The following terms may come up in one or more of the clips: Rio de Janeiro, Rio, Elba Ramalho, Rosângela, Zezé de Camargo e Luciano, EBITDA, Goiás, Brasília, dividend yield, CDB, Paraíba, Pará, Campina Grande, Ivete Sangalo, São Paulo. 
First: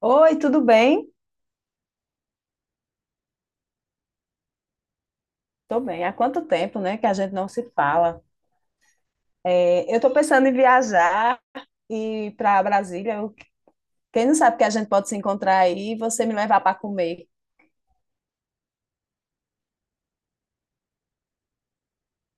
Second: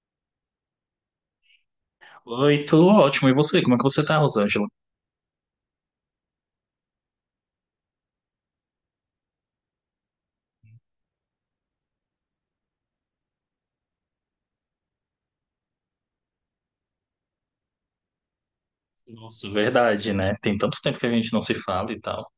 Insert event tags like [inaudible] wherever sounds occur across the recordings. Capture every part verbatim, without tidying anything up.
Oi, tudo bem? Oi, tudo ótimo. E você? Como é que você tá, Rosângela? Tô bem. Há quanto tempo, né, que a gente não se fala? É, eu tô pensando em viajar e para Brasília. Eu- quem não sabe que a gente pode se encontrar aí e você me levar para comer. Nossa, verdade, né? Tem tanto tempo que a gente não se fala e tal.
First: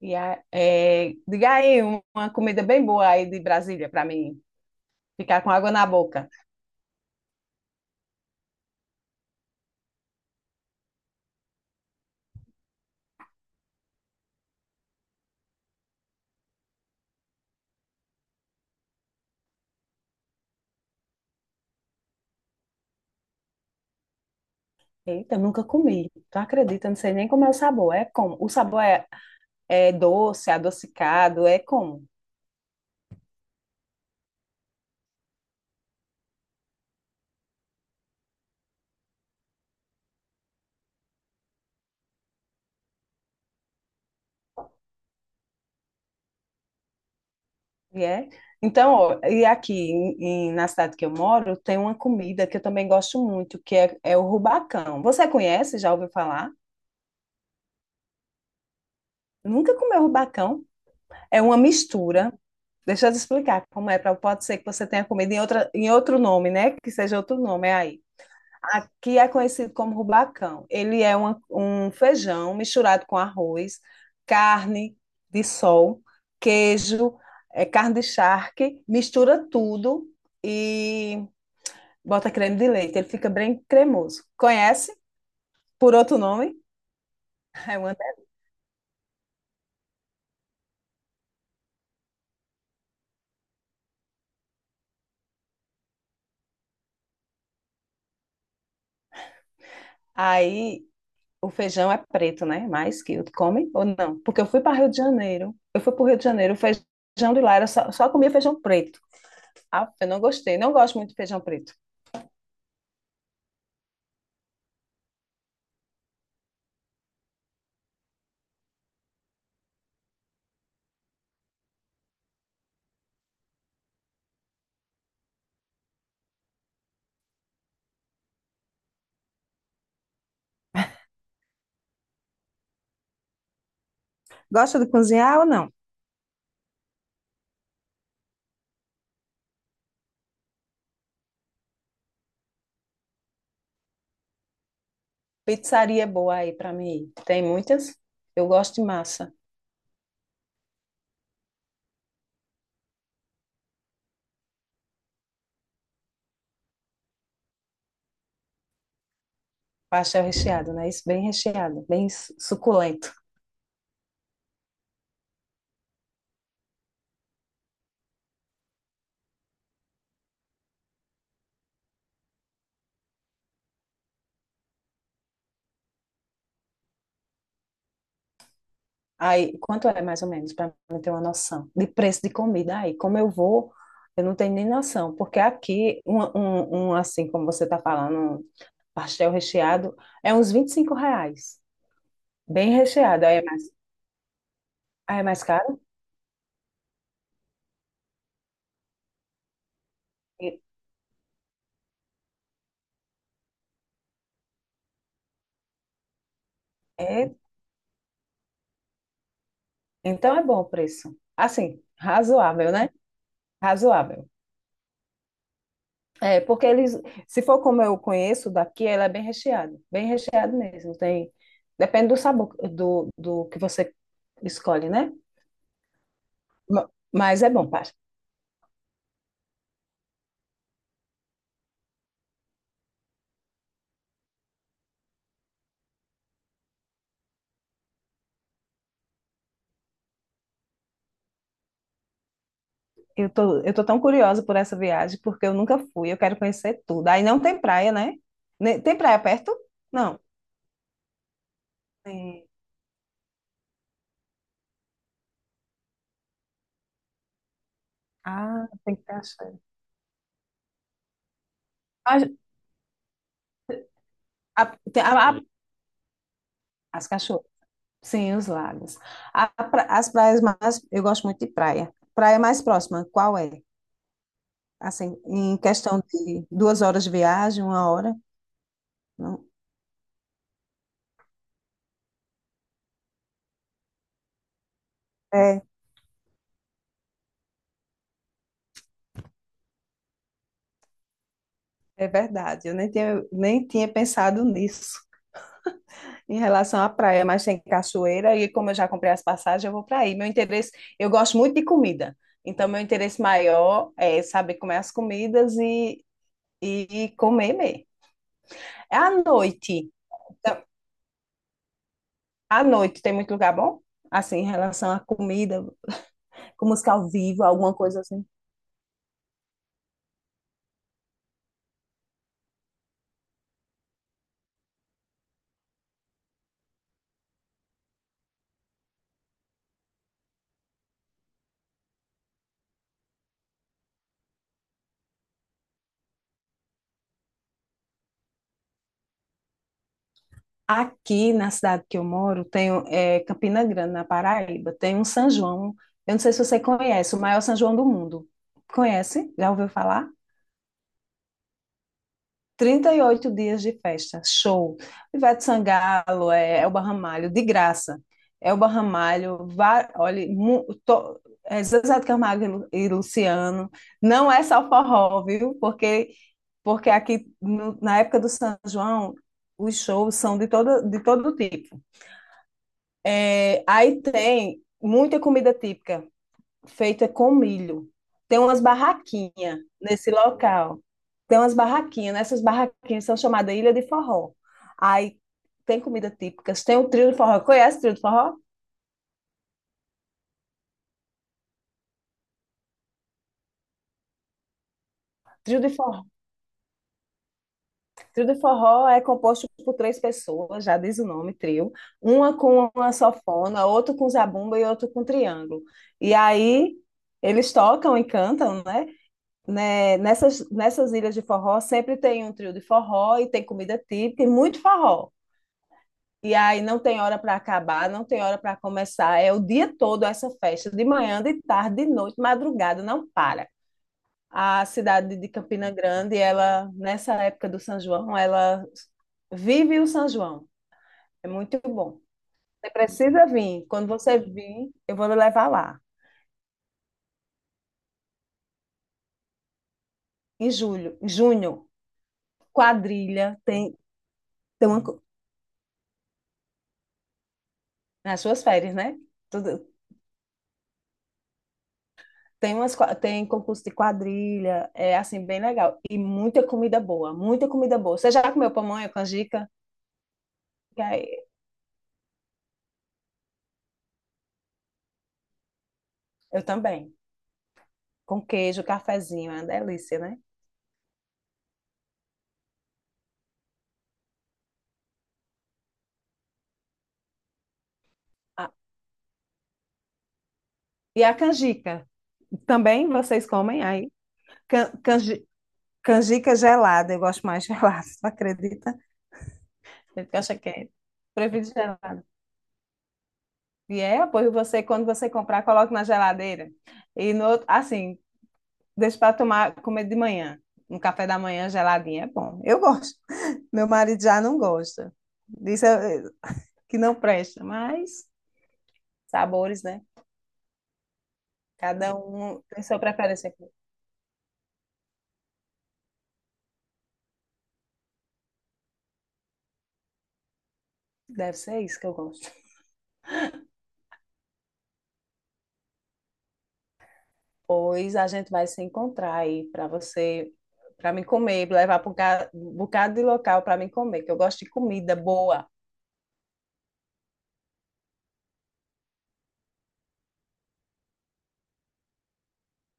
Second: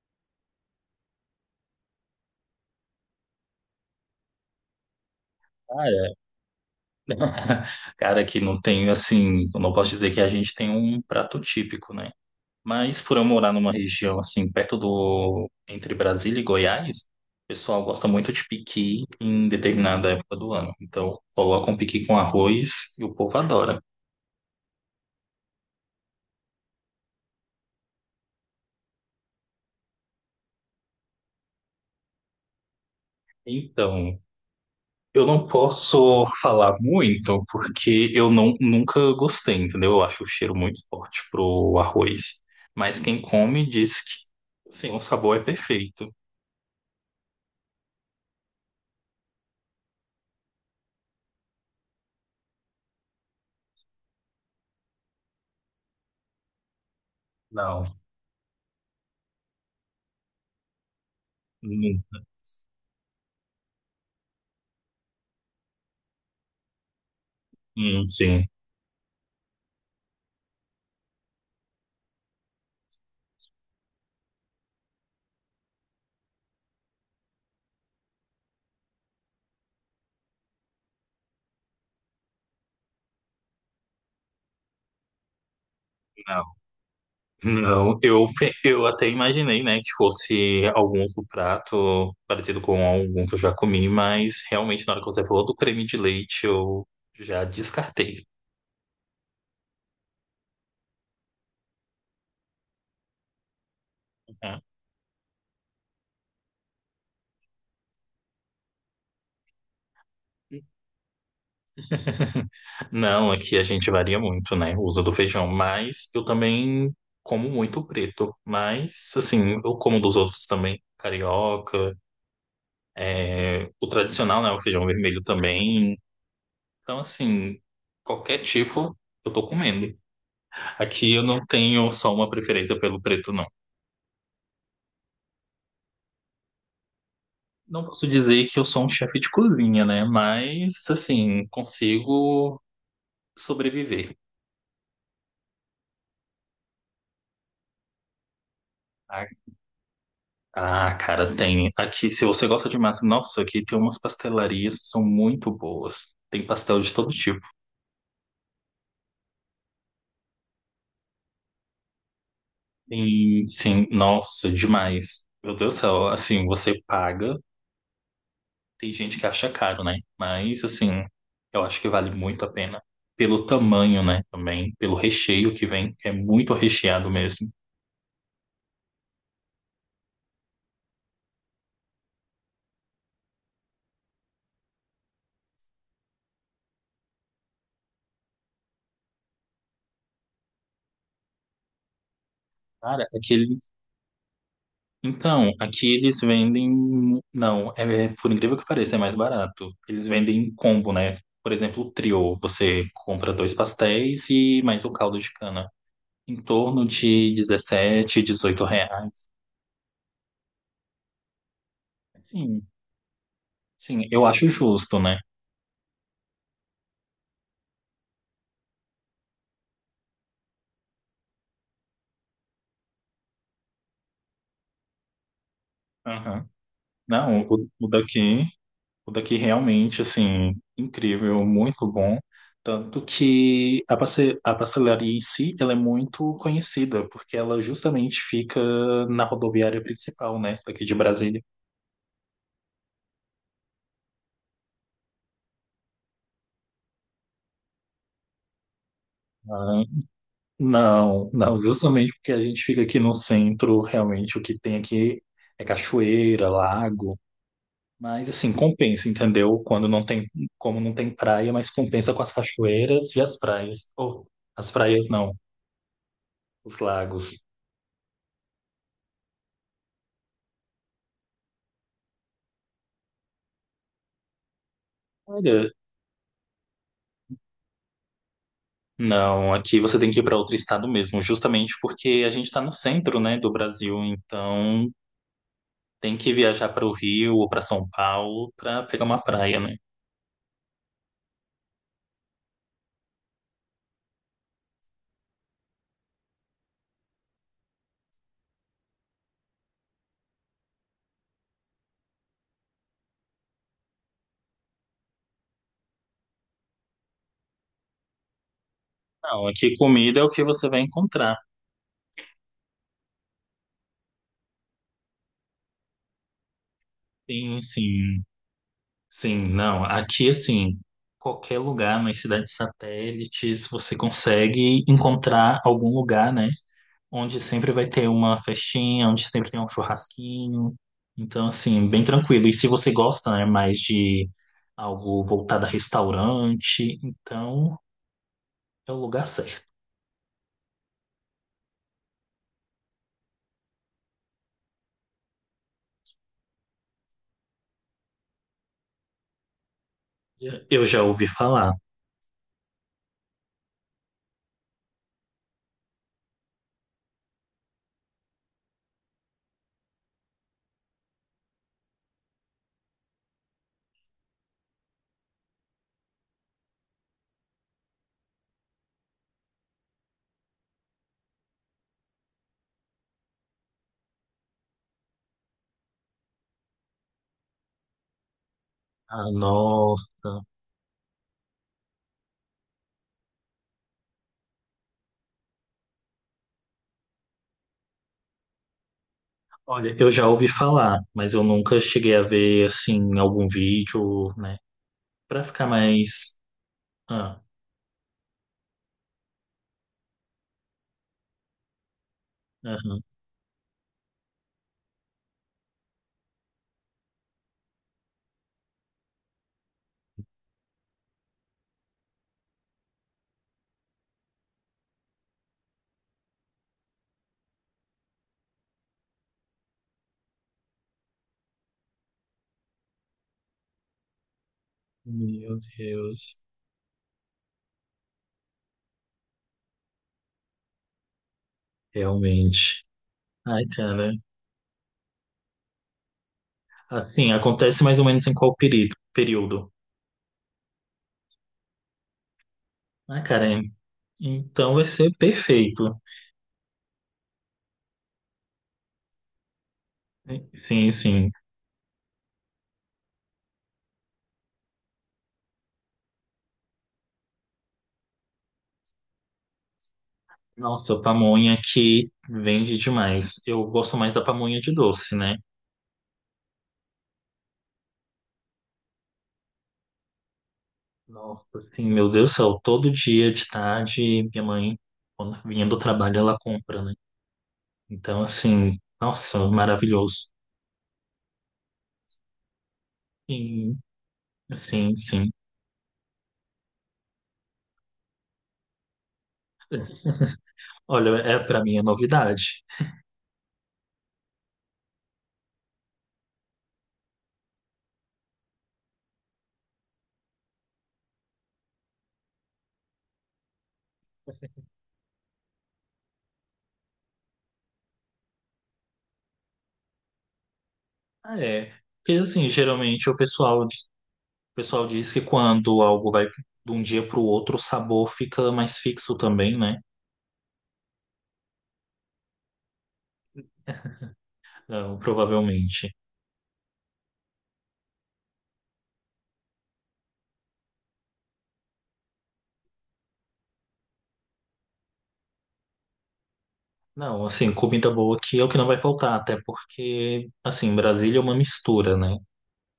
E a- é, diga aí um- uma comida bem boa aí de Brasília para mim ficar com água na Cara, boca. [laughs] cara, que não tem, assim, eu não posso dizer que a gente tem um prato típico, né? Mas por eu morar numa região, assim, perto do, entre Brasília e Goiás, o pessoal gosta muito de piqui em determinada época do ano. Então, colocam piqui com arroz e o povo adora. Eita, eu nunca comi. Tu acredita? Eu não sei nem como é o sabor. É como? O sabor é, é doce, adocicado, é como? Então, eu não posso falar muito porque eu não, nunca gostei, entendeu? Eu acho o cheiro muito forte pro arroz. Mas quem come diz que sim, o sabor é perfeito. E é. Então, ó, e aqui em- em- na cidade que eu moro, tem uma comida que eu também gosto muito, que é, é o rubacão. Você conhece? Já ouviu falar? Não, Nunca comeu rubacão? É uma hum, mistura. Deixa eu te explicar como é, pra, pode ser que você tenha comido em outra, em outro nome, né? Que seja outro nome, é aí. hum, sim, Aqui é conhecido como rubacão. Ele é uma- um feijão misturado com arroz, carne de sol, queijo, é, carne de charque, mistura tudo e bota creme de leite, ele fica bem cremoso. Conhece? Por outro nome? não, [laughs] É uma- não. Eu, pe- eu até imaginei, né, que fosse algum outro prato parecido com algum que eu já comi, mas realmente na hora que você falou do creme de leite, eu já descartei. Aí o feijão é preto, né? Mas que eu come ou não? Porque eu fui para Rio de Janeiro. Eu fui para o Rio de Janeiro, o feijão de lá era só, só comia feijão preto. Ah, eu não gostei, Uhum. não gosto muito de feijão preto. Não, aqui a gente varia muito, né? O uso do feijão, mas eu também como muito preto. Mas, assim, eu como dos outros também. Carioca, é, o tradicional, né? O feijão vermelho também. Então, assim, qualquer tipo eu tô comendo. Aqui eu não tenho só uma preferência pelo preto, não. Gosta de cozinhar ou não? Não posso dizer que eu sou um chefe de cozinha, né? Mas, assim, consigo sobreviver. Pizzaria é boa aí para mim ir. Tem muitas. Eu gosto de massa. Ah, cara, tem. Aqui, se você gosta de massa, nossa, aqui tem umas pastelarias que são muito boas. Tem pastel de todo tipo. Pastel recheado, né? Isso bem recheado, bem su- suculento. Sim, sim, nossa, demais. Meu Deus do céu, assim, você paga. Tem gente que acha caro, né? Mas, assim, eu acho que vale muito a pena. Pelo tamanho, né? Também, pelo recheio que vem, que é muito recheado mesmo. Aí, quanto é mais ou menos, para eu ter uma noção de preço de comida aí? Como eu vou, eu não tenho nem noção, porque aqui, um, um, um, assim como você está falando, um pastel recheado, é uns vinte e cinco reais, bem Cara, recheado, aí é aquele. mais, aí é mais Então, caro? aqui eles vendem. Não, é, por incrível que pareça, é mais barato. Eles vendem em E- combo, né? Por exemplo, o trio. Você compra dois pastéis e mais o caldo de cana. Em torno de É, dezessete, dezoito reais. então é bom o preço. Assim, Sim, razoável, né? sim, eu Razoável. acho justo, né? É, porque eles, se for como eu conheço daqui, ela é bem recheado, bem recheado mesmo, tem, depende do sabor, do, do que você escolhe, né? Aham. Ma- Não, Mas é o, bom, o Paty. daqui. O daqui realmente, assim, incrível, muito bom. Tanto que a passe- a pastelaria em si, ela é muito conhecida, porque ela justamente fica na rodoviária principal, né, aqui de Brasília. Eu tô, eu tô tão curiosa por essa viagem, porque eu nunca fui, eu quero conhecer tudo. Aí não tem praia, né? Ne- Tem praia perto? Ah, Não. não, não, justamente porque a Tem. gente fica aqui no centro, realmente o que tem aqui é cachoeira, lago, mas assim, Ah, tem compensa, cachoeira. entendeu? Quando não tem, como não tem praia, mas compensa com A- as cachoeiras e as praias. Ou, as a- tem praias a- não, a- os as lagos. cachoeiras. Sim, os lagos. A pra- as praias mais. Eu gosto muito de praia. Praia mais próxima, qual é? Assim, em Olha, questão de duas horas de viagem, uma hora? Não. não, aqui você tem que ir para outro estado mesmo, justamente porque a gente está no centro, né, do Brasil, então É, tem que viajar para o Rio ou para São Paulo para pegar uma praia, né? é verdade. Eu nem tinha, nem tinha pensado nisso em relação à praia, mas tem cachoeira e como eu já comprei as passagens, eu vou para aí. Meu interesse, eu gosto muito de comida, então meu interesse maior é saber comer as comidas e, e comer mesmo. É à Não, aqui noite. comida é o que Então, você vai encontrar. à noite tem muito lugar bom? Assim, em relação à comida, com música ao vivo, Sim, alguma coisa sim, assim. sim, não, aqui assim, qualquer lugar nas cidades satélites você consegue encontrar algum lugar, né, onde sempre vai ter uma festinha, onde sempre tem um churrasquinho. Então, assim, bem tranquilo. E se você gosta, né, mais de algo voltado a restaurante, então é o lugar certo. Aqui na cidade que eu moro, tem é, Campina Grande, na Paraíba, tem um São João. Eu não sei se você conhece, o maior São João do mundo. Conhece? Já ouviu falar? Eu já ouvi falar. Trinta e oito dias de festa, show. Ivete Sangalo, é, Elba Ramalho, de graça. Elba Ramalho, va- olha, mu- to- é, Zezé de Camargo e Lu- e Luciano. Não é só forró, viu? Porque, porque aqui, no- na época do São João, os shows são de todo, de todo tipo. É, aí tem muita comida típica, feita com milho. Tem umas Ah, barraquinhas nossa. nesse local. Tem umas barraquinhas, né? Essas barraquinhas são chamadas Ilha de Forró. Aí tem comida típica, tem o trio de forró. Conhece o trio de forró? Olha, eu já ouvi falar, mas eu nunca cheguei a ver, assim, algum vídeo, né? Pra Trio ficar de forró. mais. Ah, Trio de forró é composto por três pessoas, já diz o nome, trio. Uma com uma aham. sanfona, outra com zabumba e outra com triângulo. E aí eles tocam e cantam, né? Né, nessas, nessas ilhas de forró sempre tem um trio de forró e tem comida típica e muito forró. E aí não tem hora para acabar, não tem hora para começar. É o dia todo essa festa, de manhã, de tarde, de noite, madrugada, não para. A cidade de Meu Campina Grande, Deus. ela nessa época do São João, ela vive o São João. É muito bom. Você Realmente. precisa Ai, vir. Quando cara. você vir, eu vou lhe levar lá. Assim, acontece mais ou menos em qual período? Período? Em julho, em junho, Ah, quadrilha, cara, tem, tem então uma, vai co- ser perfeito. nas suas férias, né? Sim, sim. Tem umas, qua- tem concurso de quadrilha, é assim, bem legal. E muita comida boa, muita comida boa. Você já comeu pamonha, canjica? Que Nossa, aí- pamonha que vende demais. Eu gosto mais da pamonha de doce, né? Eu também. Com queijo, cafezinho, é uma delícia, né? Nossa, assim, meu Deus do céu, todo dia de tarde, minha mãe, quando vinha do trabalho, ela compra, né? Então, Ah, assim, nossa, maravilhoso. e a canjica, também vocês comem Sim, aí? Can- sim, canji- sim. Canjica gelada, eu gosto mais gelada, [laughs] tu acredita? Eu acho que é. Olha, é, Prefiro para mim é gelada. novidade. E é, apoio você, quando você comprar, coloque na geladeira. E no outro, assim, deixa para tomar, comer de manhã. Um café da manhã geladinho é bom. Eu gosto. Meu marido já não gosta. Diz eh, que não presta, mas sabores, né? Ah, é. Cada Porque um assim, tem sua geralmente o preferência. pessoal, o pessoal diz que quando algo vai de um dia para o outro, o sabor fica mais fixo também, né? Deve ser isso que eu gosto. Não, provavelmente. Pois a gente vai se encontrar aí para você, para mim comer, levar para um ca- um bocado de local para mim comer, que eu gosto de comida boa. Não, assim, comida boa aqui é o que não vai faltar, até porque, assim, Brasília é uma mistura, né?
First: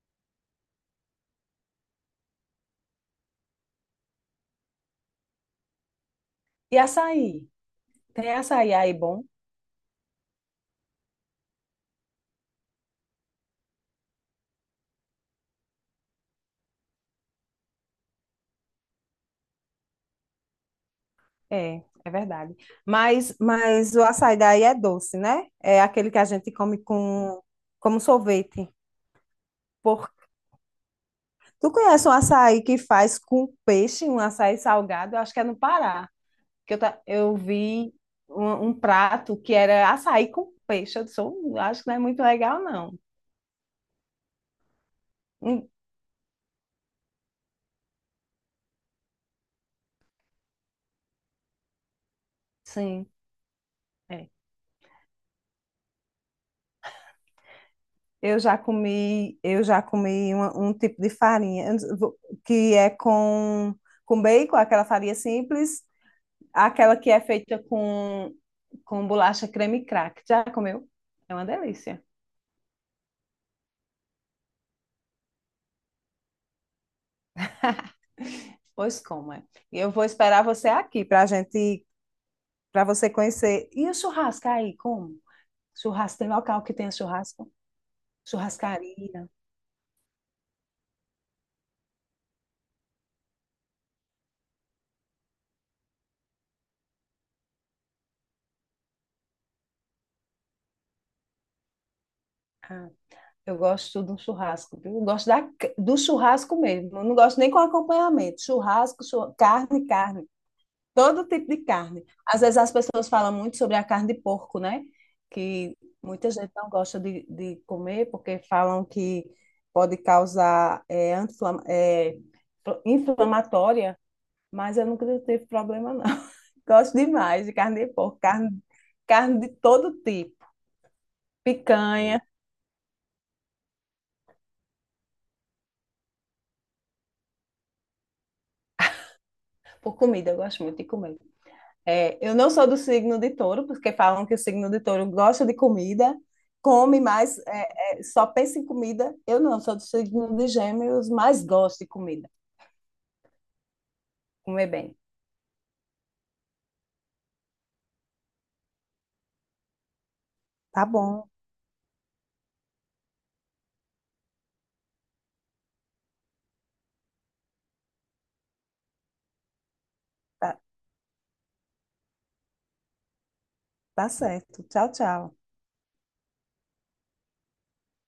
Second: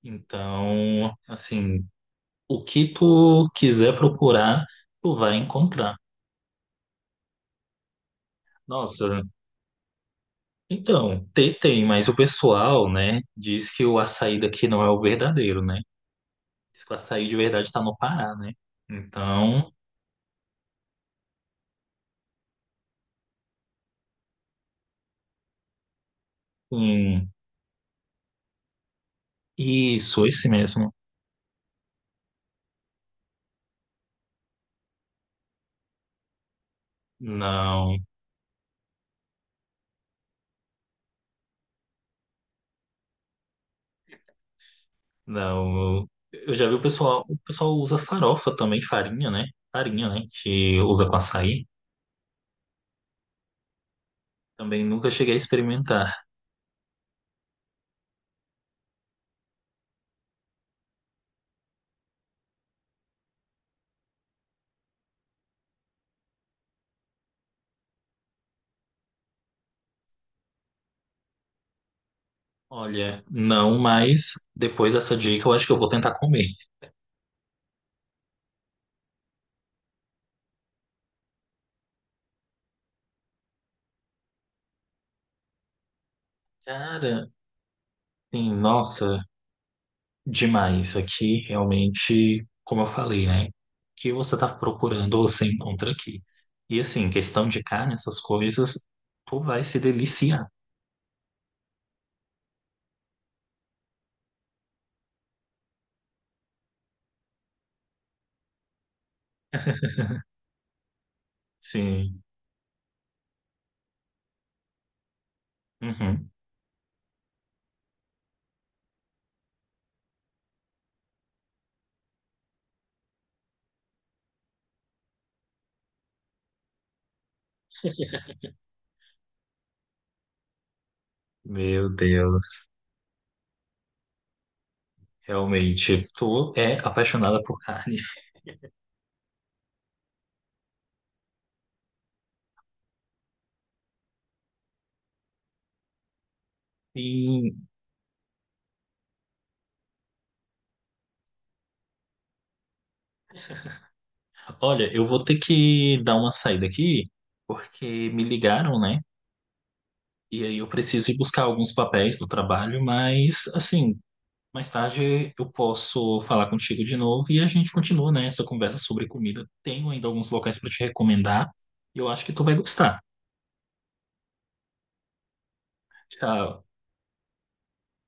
Então, assim, o que tu quiser procurar, tu vai encontrar. E açaí? Tem açaí aí Nossa, bom? então, tem, tem, mas o pessoal, né, diz que o açaí daqui não é o verdadeiro, né? Diz que o açaí de verdade tá no Pará, né? Então, É, é verdade. Mas, mas o açaí daí é doce, né? É aquele que a gente come hum, com, como sorvete. isso, esse mesmo. Tu conhece um açaí que faz com peixe, um açaí salgado? Eu acho que é no Pará. Que eu, ta- eu vi Não. um, um prato que era açaí com peixe. Eu disse, "Hum, acho que não é muito legal, não. Hum, Não, eu eu já vi o pessoal, o pessoal usa farofa também, farinha, né? Farinha, né? Que usa com açaí. sim, é. Também nunca cheguei a experimentar. Eu já comi, eu já comi uma- um tipo de farinha eu não- vou- que é com, com bacon, aquela farinha simples, aquela que é feita com, com bolacha creme crack. Já comeu? É uma delícia. Olha, não, mas depois dessa dica eu acho que eu vou tentar comer. Pois como é. E eu vou esperar você aqui para a gente para você conhecer. E o churrasco aí, como? Churrasco, tem local que tem Cara, churrasco? sim, nossa, Churrascaria. demais. Aqui realmente, como eu falei, né? O que você tá procurando, você encontra aqui. E assim, questão de carne, essas coisas, tu vai se deliciar. Ah, eu gosto de um churrasco, viu? Eu gosto da, do churrasco mesmo. Eu não gosto nem com acompanhamento. Churrasco, chur- carne, carne. Todo tipo de carne. Sim. Às vezes as pessoas falam muito sobre a carne de porco, né? Que Uhum. muita gente não gosta de, de comer porque falam que pode causar é, anti-inflamatória. Mas eu nunca tive problema, não. [laughs] Gosto demais de carne de porco, carne, carne de todo tipo. Meu Picanha, Deus. Realmente, tu é apaixonada por carne. por comida, eu gosto muito de comer. É, eu não sou do signo de touro, porque falam que o signo de touro gosta de comida, come mais, Sim. é, é, só pensa em comida. Eu não, sou do signo de gêmeos, mas gosto de comida, comer Olha, bem. eu vou ter que dar uma saída aqui, porque me ligaram, né? E aí eu Tá preciso ir bom, buscar alguns papéis do trabalho, mas assim, mais tarde eu posso falar contigo de novo e a gente continua, né, essa conversa sobre comida. Tenho ainda alguns tá, locais para te recomendar e eu acho que tu vai gostar. tá certo. Tchau, tchau. Tchau.